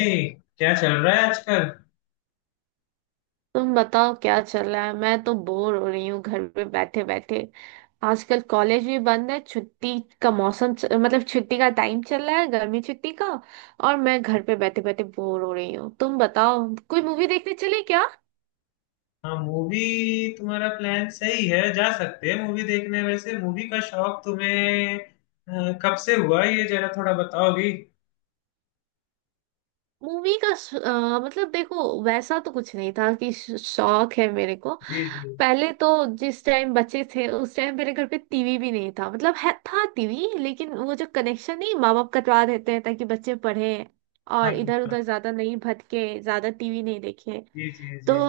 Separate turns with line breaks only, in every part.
ए, क्या चल रहा है आजकल।
तुम बताओ क्या चल रहा है। मैं तो बोर हो रही हूँ घर पे बैठे बैठे। आजकल कॉलेज भी बंद है, छुट्टी का मौसम मतलब छुट्टी का टाइम चल रहा है, गर्मी छुट्टी का। और मैं घर पे बैठे बैठे बोर हो रही हूँ। तुम बताओ कोई मूवी देखने चले क्या।
हाँ, मूवी। तुम्हारा प्लान सही है, जा सकते हैं मूवी देखने। वैसे मूवी का शौक तुम्हें कब से हुआ, ये जरा थोड़ा बताओगी।
मूवी का मतलब देखो वैसा तो कुछ नहीं था कि शौक है मेरे को।
जी जी।
पहले तो जिस टाइम बच्चे थे उस टाइम मेरे घर पे टीवी भी नहीं था। मतलब है था टीवी लेकिन वो जो कनेक्शन नहीं, माँ बाप कटवा देते हैं ताकि बच्चे पढ़े
हाँ
और इधर
हाँ,
उधर ज्यादा नहीं भटके, ज्यादा टीवी नहीं देखे।
जी जी
तो
जी।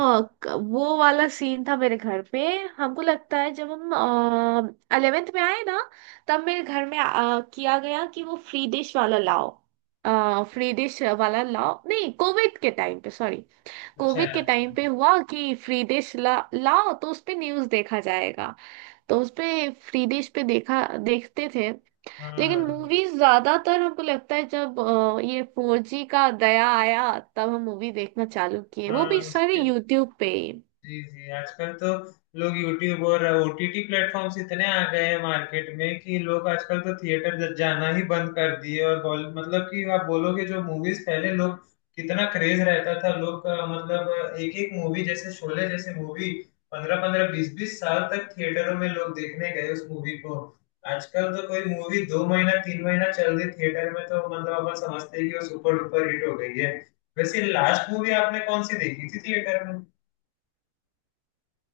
वो वाला सीन था मेरे घर पे। हमको लगता है जब हम अलेवेंथ में आए ना, तब मेरे घर में किया गया कि वो फ्री डिश वाला लाओ। फ्री डिश वाला लाओ नहीं, कोविड के टाइम पे। सॉरी,
अच्छा
कोविड के टाइम
अच्छा।
पे हुआ कि फ्री डिश लाओ तो उस पे न्यूज देखा जाएगा। तो उस पे फ्री डिश पे देखा, देखते थे।
हाँ
लेकिन
हाँ,
मूवीज ज्यादातर हमको लगता है जब ये 4G का दया आया तब हम मूवी देखना चालू किए, वो
हाँ,
भी
हाँ,
सारे यूट्यूब पे।
जी जी। आजकल तो लोग यूट्यूब और ओटीटी प्लेटफॉर्म्स इतने आ गए हैं मार्केट में, कि लोग आजकल तो थिएटर जाना ही बंद कर दिए। और बॉल मतलब कि आप बोलोगे, जो मूवीज पहले लोग, कितना क्रेज रहता था लोग का। मतलब एक एक मूवी जैसे शोले जैसे मूवी, 15 15 20 20 साल तक थिएटरों में लोग देखने गए उस मूवी को। आजकल तो कोई मूवी 2 महीना 3 महीना चल रही थिएटर में तो, मतलब अपन समझते हैं कि वो सुपर डुपर हिट हो गई है। वैसे लास्ट मूवी आपने कौन सी देखी थी थिएटर?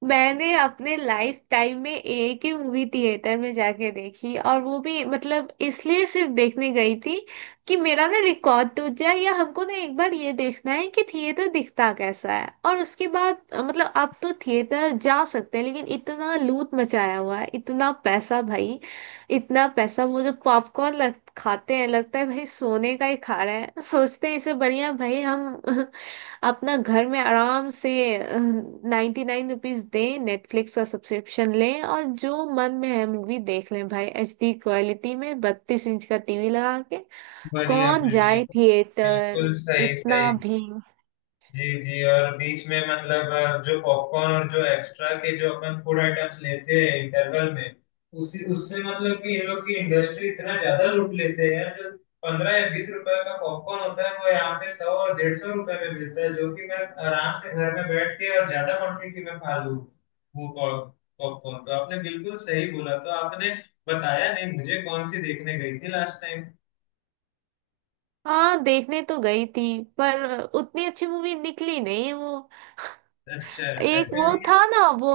मैंने अपने लाइफ टाइम में एक ही मूवी थिएटर में जाके देखी, और वो भी मतलब इसलिए सिर्फ देखने गई थी कि मेरा ना रिकॉर्ड टूट जाए, या हमको ना एक बार ये देखना है कि थिएटर दिखता कैसा है। और उसके बाद मतलब अब तो थिएटर जा सकते हैं लेकिन इतना लूट मचाया हुआ है, इतना पैसा भाई, इतना पैसा। वो जो पॉपकॉर्न लग खाते हैं लगता है भाई सोने का ही खा रहे हैं। सोचते हैं इसे बढ़िया भाई हम अपना घर में आराम से 99 रुपीज दें, नेटफ्लिक्स का सब्सक्रिप्शन लें और जो मन में है मूवी देख लें भाई, एचडी क्वालिटी में 32 इंच का टीवी लगा के।
बढ़िया
कौन
बढ़िया,
जाए थिएटर,
बिल्कुल सही
इतना
सही।
भी।
जी जी। और बीच में मतलब जो पॉपकॉर्न और जो एक्स्ट्रा के जो अपन फूड आइटम्स लेते हैं इंटरवल में, उसी उससे मतलब कि इन लोग की इंडस्ट्री इतना ज्यादा लूट लेते हैं। जो 15 या 20 रुपए का पॉपकॉर्न होता है वो यहाँ पे 100 और 150 रुपए में मिलता है, जो कि मैं आराम से घर में बैठ के और ज्यादा क्वांटिटी में खा लूँ। वो पॉपकॉर्न तो आपने बिल्कुल सही बोला। तो आपने बताया नहीं मुझे कौन सी देखने गई थी लास्ट टाइम।
हाँ, देखने तो गई थी पर उतनी अच्छी मूवी निकली नहीं वो।
अच्छा अच्छा।
एक वो
चलिए
था ना वो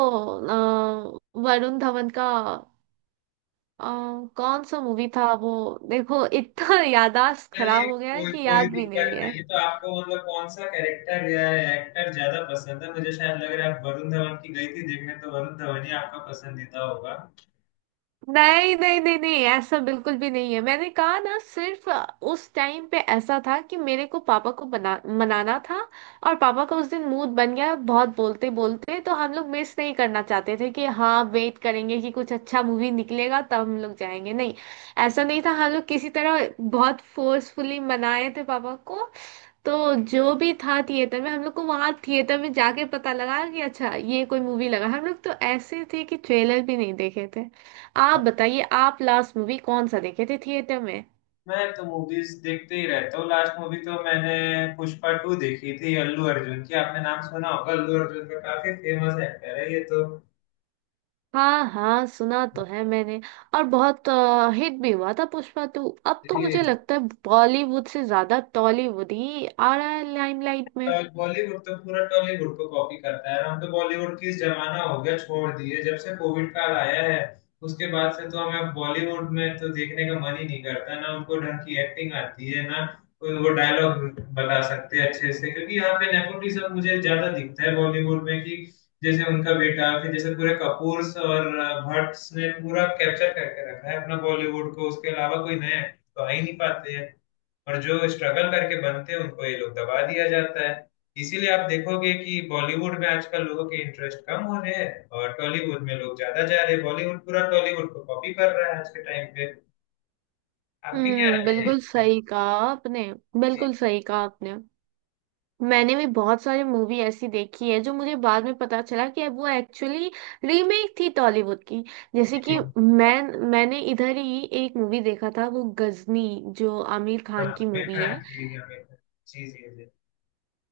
वरुण धवन का। अ, कौन सा मूवी था वो, देखो इतना याददाश्त
चलिए
खराब हो गया है
कोई
कि
कोई
याद भी
दिक्कत
नहीं है।
नहीं। तो आपको मतलब कौन सा कैरेक्टर या एक्टर ज्यादा पसंद है? मुझे शायद लग रहा है आप वरुण धवन की गई थी देखने, तो वरुण धवन ही आपका पसंदीदा होगा।
नहीं, नहीं, नहीं, नहीं, ऐसा बिल्कुल भी नहीं है। मैंने कहा ना, सिर्फ उस टाइम पे ऐसा था कि मेरे को पापा को बना मनाना था। और पापा का उस दिन मूड बन गया बहुत बोलते बोलते, तो हम लोग मिस नहीं करना चाहते थे कि हाँ वेट करेंगे कि कुछ अच्छा मूवी निकलेगा तब हम लोग जाएंगे, नहीं। ऐसा नहीं था, हम लोग किसी तरह बहुत फोर्सफुली मनाए थे पापा को। तो जो भी था थिएटर में, हम लोग को वहां थिएटर में जाके पता लगा कि अच्छा ये कोई मूवी लगा, हम लोग तो ऐसे थे कि ट्रेलर भी नहीं देखे थे। आप बताइए आप लास्ट मूवी कौन सा देखे थे थिएटर में।
मैं तो मूवीज देखते ही रहता हूँ। लास्ट मूवी तो मैंने पुष्पा टू देखी थी, अल्लू अर्जुन की। आपने नाम सुना होगा अल्लू अर्जुन का, काफी फेमस एक्टर है ये तो।
हाँ, हाँ, सुना तो है मैंने। और बहुत हिट भी हुआ था पुष्पा 2। अब तो मुझे
जी।
लगता है बॉलीवुड से ज्यादा टॉलीवुड ही आ रहा है लाइमलाइट में।
बॉलीवुड तो पूरा टॉलीवुड को कॉपी करता है। और हम तो बॉलीवुड की जमाना हो गया, छोड़ दिए जब से कोविड काल आया है। उसके बाद से तो हमें बॉलीवुड में तो देखने का मन ही नहीं करता, ना उनको ढंग की एक्टिंग आती है, ना कोई वो डायलॉग बता सकते हैं अच्छे से। क्योंकि यहाँ पे नेपोटिज्म मुझे ज्यादा दिखता है बॉलीवुड में, कि जैसे उनका बेटा, फिर जैसे पूरे कपूर्स और भट्ट्स ने पूरा कैप्चर करके रखा है अपना बॉलीवुड को। उसके अलावा कोई नया तो आ ही नहीं पाते हैं, और जो स्ट्रगल करके बनते हैं उनको ये लोग दबा दिया जाता है। इसीलिए आप देखोगे कि बॉलीवुड में आजकल लोगों के इंटरेस्ट कम हो रहे हैं और टॉलीवुड में लोग ज्यादा जा रहे हैं। बॉलीवुड पूरा टॉलीवुड को कॉपी कर रहा है आज के टाइम पे। आपकी क्या
हम्म,
राय है इस
बिल्कुल
पे?
सही कहा आपने,
जी
बिल्कुल सही कहा आपने। मैंने भी बहुत सारी मूवी ऐसी देखी है जो मुझे बाद में पता चला कि वो एक्चुअली रीमेक थी टॉलीवुड की। जैसे कि
जी।
मैंने इधर ही एक मूवी देखा था, वो गजनी, जो आमिर
हाँ,
खान की
आमिर
मूवी है।
खान की, आमिर खान। जी जी जी।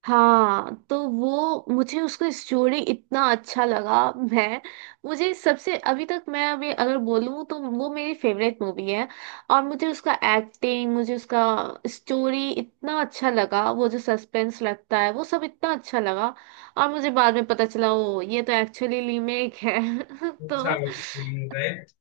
हाँ तो वो मुझे उसका स्टोरी इतना अच्छा लगा। मैं मुझे सबसे अभी तक, मैं अभी अगर बोलूँ तो वो मेरी फेवरेट मूवी है। और मुझे उसका एक्टिंग, मुझे उसका स्टोरी इतना अच्छा लगा, वो जो सस्पेंस लगता है वो सब इतना अच्छा लगा। और मुझे बाद में पता चला ओ ये तो एक्चुअली रीमेक है तो
साउथ की, राइट?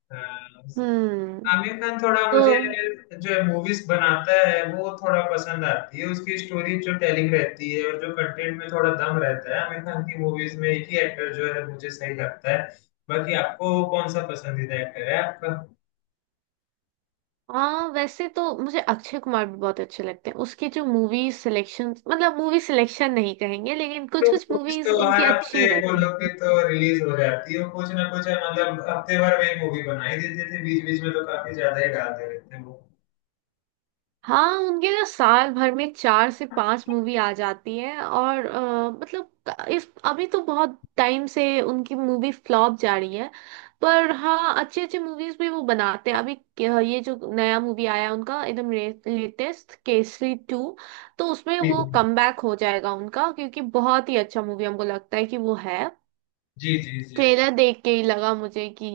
हम्म।
आमिर खान थोड़ा
तो
मुझे जो है मूवीज बनाता है वो थोड़ा पसंद आती है, उसकी स्टोरी जो टेलिंग रहती है और जो कंटेंट में थोड़ा दम रहता है। आमिर खान की मूवीज में एक ही एक्टर जो है मुझे सही लगता है। बाकी आपको कौन सा पसंदीदा एक्टर है आपका?
हाँ, वैसे तो मुझे अक्षय कुमार भी बहुत अच्छे लगते हैं, उसकी जो मूवी सिलेक्शन, मतलब मूवी सिलेक्शन नहीं कहेंगे लेकिन
तो
कुछ कुछ
मूवीज
मूवीज
तो
उनकी
हर हफ्ते
अच्छी
बोलो
रहती
कि
है।
तो रिलीज हो जाती है वो, कुछ ना कुछ है, मतलब हफ्ते भर में एक मूवी बना ही देते थे। बीच बीच में तो काफी ज्यादा ही डालते रहते हैं वो।
हाँ, उनके तो साल भर में चार से पांच मूवी आ जाती है, और मतलब इस अभी तो बहुत टाइम से उनकी मूवी फ्लॉप जा रही है। पर हाँ, अच्छे अच्छे मूवीज भी वो बनाते हैं, अभी ये जो नया मूवी आया है उनका एकदम लेटेस्ट, केसरी 2। तो उसमें
जी
वो कमबैक हो जाएगा उनका, क्योंकि बहुत ही अच्छा मूवी हमको लगता है कि वो है।
जी जी जी।
ट्रेलर देख के ही लगा मुझे कि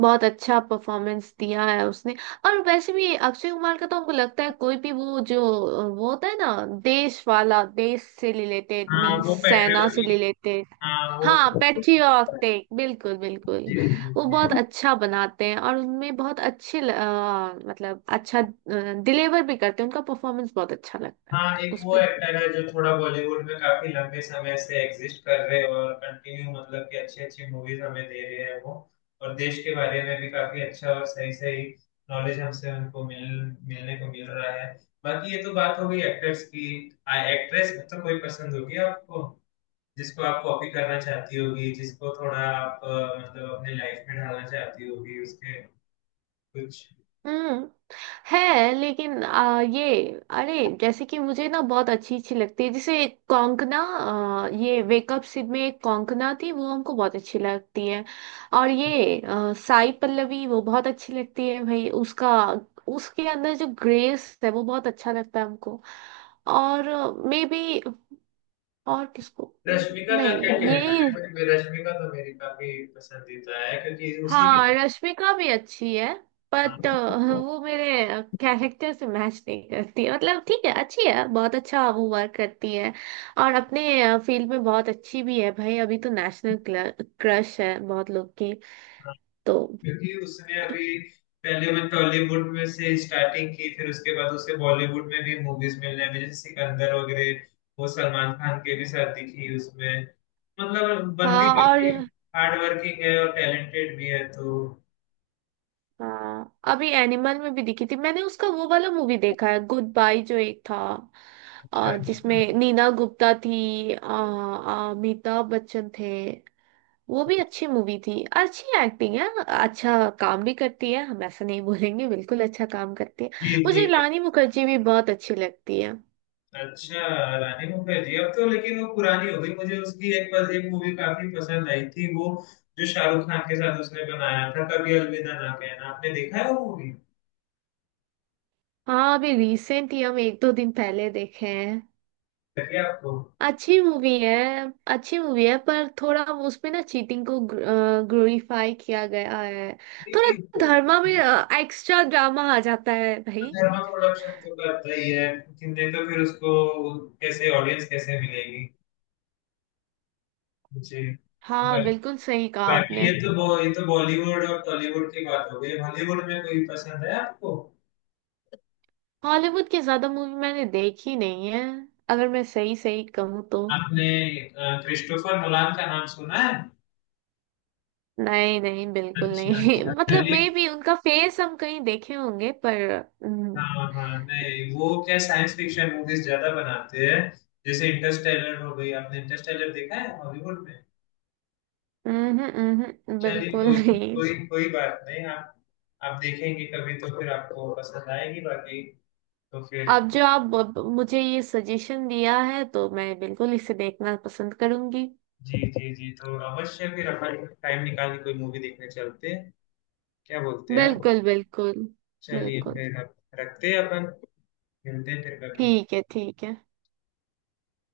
बहुत अच्छा परफॉर्मेंस दिया है उसने। और वैसे भी अक्षय कुमार का तो हमको लगता है, कोई भी वो जो वो होता है ना, देश वाला, देश से रिलेटेड,
हाँ,
मीन्स
वो
सेना से
पेट्रियोटिक।
रिलेटेड।
हाँ वो
हाँ,
तो।
पैट्रियोटिक, बिल्कुल बिल्कुल।
जी जी
वो बहुत
जी।
अच्छा बनाते हैं, और उनमें बहुत अच्छे मतलब अच्छा डिलीवर भी करते हैं, उनका परफॉर्मेंस बहुत अच्छा लगता है
हाँ एक वो
उसमें।
एक्टर है जो थोड़ा बॉलीवुड में काफी लंबे समय से एग्जिस्ट कर रहे हैं, और कंटिन्यू मतलब कि अच्छी अच्छी मूवीज हमें दे रहे हैं वो। और देश के बारे में भी काफी अच्छा और सही सही नॉलेज हमसे उनको मिलने को मिल रहा है। बाकी ये तो बात हो गई एक्टर्स की। एक्ट्रेस मतलब कोई पसंद होगी आपको, जिसको आप कॉपी करना चाहती होगी, जिसको थोड़ा आप मतलब अपने लाइफ में ढालना चाहती होगी, उसके कुछ।
हम्म, है लेकिन ये, अरे जैसे कि मुझे ना बहुत अच्छी अच्छी लगती है, जैसे कोंकणा, ये वेकअप सिड में एक कोंकणा थी, वो हमको बहुत अच्छी लगती है। और ये साई पल्लवी, वो बहुत अच्छी लगती है भाई, उसका, उसके अंदर जो ग्रेस है वो बहुत अच्छा लगता है हमको। और मे बी, और किसको।
रश्मिका का क्या
नहीं,
कहना
ये,
है? मुझे भी रश्मिका तो मेरी काफी पसंदीदा है, क्योंकि उसी की।
हाँ, रश्मिका भी अच्छी है,
हाँ,
बट वो मेरे कैरेक्टर से मैच नहीं करती है। मतलब ठीक है, अच्छी है, बहुत अच्छा वो वर्क करती है, और अपने फील्ड में बहुत अच्छी भी है भाई, अभी तो नेशनल क्रश है बहुत लोग की।
हाँ,
तो
क्योंकि उसने अभी पहले वो टॉलीवुड में से स्टार्टिंग की, फिर उसके बाद उसे बॉलीवुड में भी मूवीज मिलने लगी जैसे सिकंदर वगैरह। वो सलमान खान के भी साथ दिखी उसमें। मतलब बंदी
हाँ। और
काफी हार्ड वर्किंग है और टैलेंटेड भी है तो।
हाँ, अभी एनिमल में भी दिखी थी, मैंने उसका वो वाला मूवी देखा है, गुड बाय जो एक था,
अच्छा।
जिसमें नीना गुप्ता थी, अमिताभ बच्चन थे। वो भी अच्छी मूवी थी, अच्छी एक्टिंग है, अच्छा काम भी करती है, हम ऐसा नहीं बोलेंगे, बिल्कुल अच्छा काम करती है।
जी जी।
मुझे रानी मुखर्जी भी बहुत अच्छी लगती है।
अच्छा, रानी मुखर्जी अब तो लेकिन वो पुरानी हो गई। मुझे उसकी एक पर एक मूवी काफी पसंद आई थी, वो जो शाहरुख खान के साथ उसने बनाया था, कभी अलविदा ना कहना। आपने देखा है वो मूवी?
हाँ, अभी रिसेंट ही हम एक दो दिन पहले देखे हैं।
लगी आपको?
अच्छी मूवी है, अच्छी मूवी है, पर थोड़ा वो उसमें ना चीटिंग को ग्लोरीफाई किया गया है,
जी
थोड़ा
जी। वो
धर्मा में एक्स्ट्रा ड्रामा आ जाता है भाई।
धर्मा प्रोडक्शन तो करता ही है, लेकिन नहीं तो फिर उसको कैसे ऑडियंस कैसे मिलेगी। जी।
हाँ,
बा-
बिल्कुल सही कहा
बाकी ये
आपने।
तो ये तो बॉलीवुड और टॉलीवुड की बात हो गई। हॉलीवुड में कोई पसंद है आपको?
हॉलीवुड की ज्यादा मूवी मैंने देखी नहीं है, अगर मैं सही सही कहूँ तो।
आपने क्रिस्टोफर नोलान का नाम सुना है?
नहीं नहीं, बिल्कुल
अच्छा
नहीं
अच्छा।
मतलब
मैंने,
मे भी उनका फेस हम कहीं देखे होंगे पर। हम्म।
हाँ हाँ, नहीं वो क्या साइंस फिक्शन मूवीज ज्यादा बनाते हैं। जैसे इंटरस्टेलर हो गई, आपने इंटरस्टेलर देखा है हॉलीवुड में? चलिए
बिल्कुल
कोई
नहीं।
कोई कोई बात नहीं। आप देखेंगे कभी तो फिर आपको पसंद आएगी। बाकी तो फिर।
अब जो आप मुझे ये सजेशन दिया है तो मैं बिल्कुल इसे देखना पसंद करूंगी।
जी जी जी। तो अवश्य फिर अपन टाइम निकाल के कोई मूवी देखने चलते हैं। क्या बोलते हैं आप?
बिल्कुल बिल्कुल,
चलिए
बिल्कुल।
फिर, आप रखते हैं अपन, मिलते हैं फिर कभी।
ठीक है, ठीक है।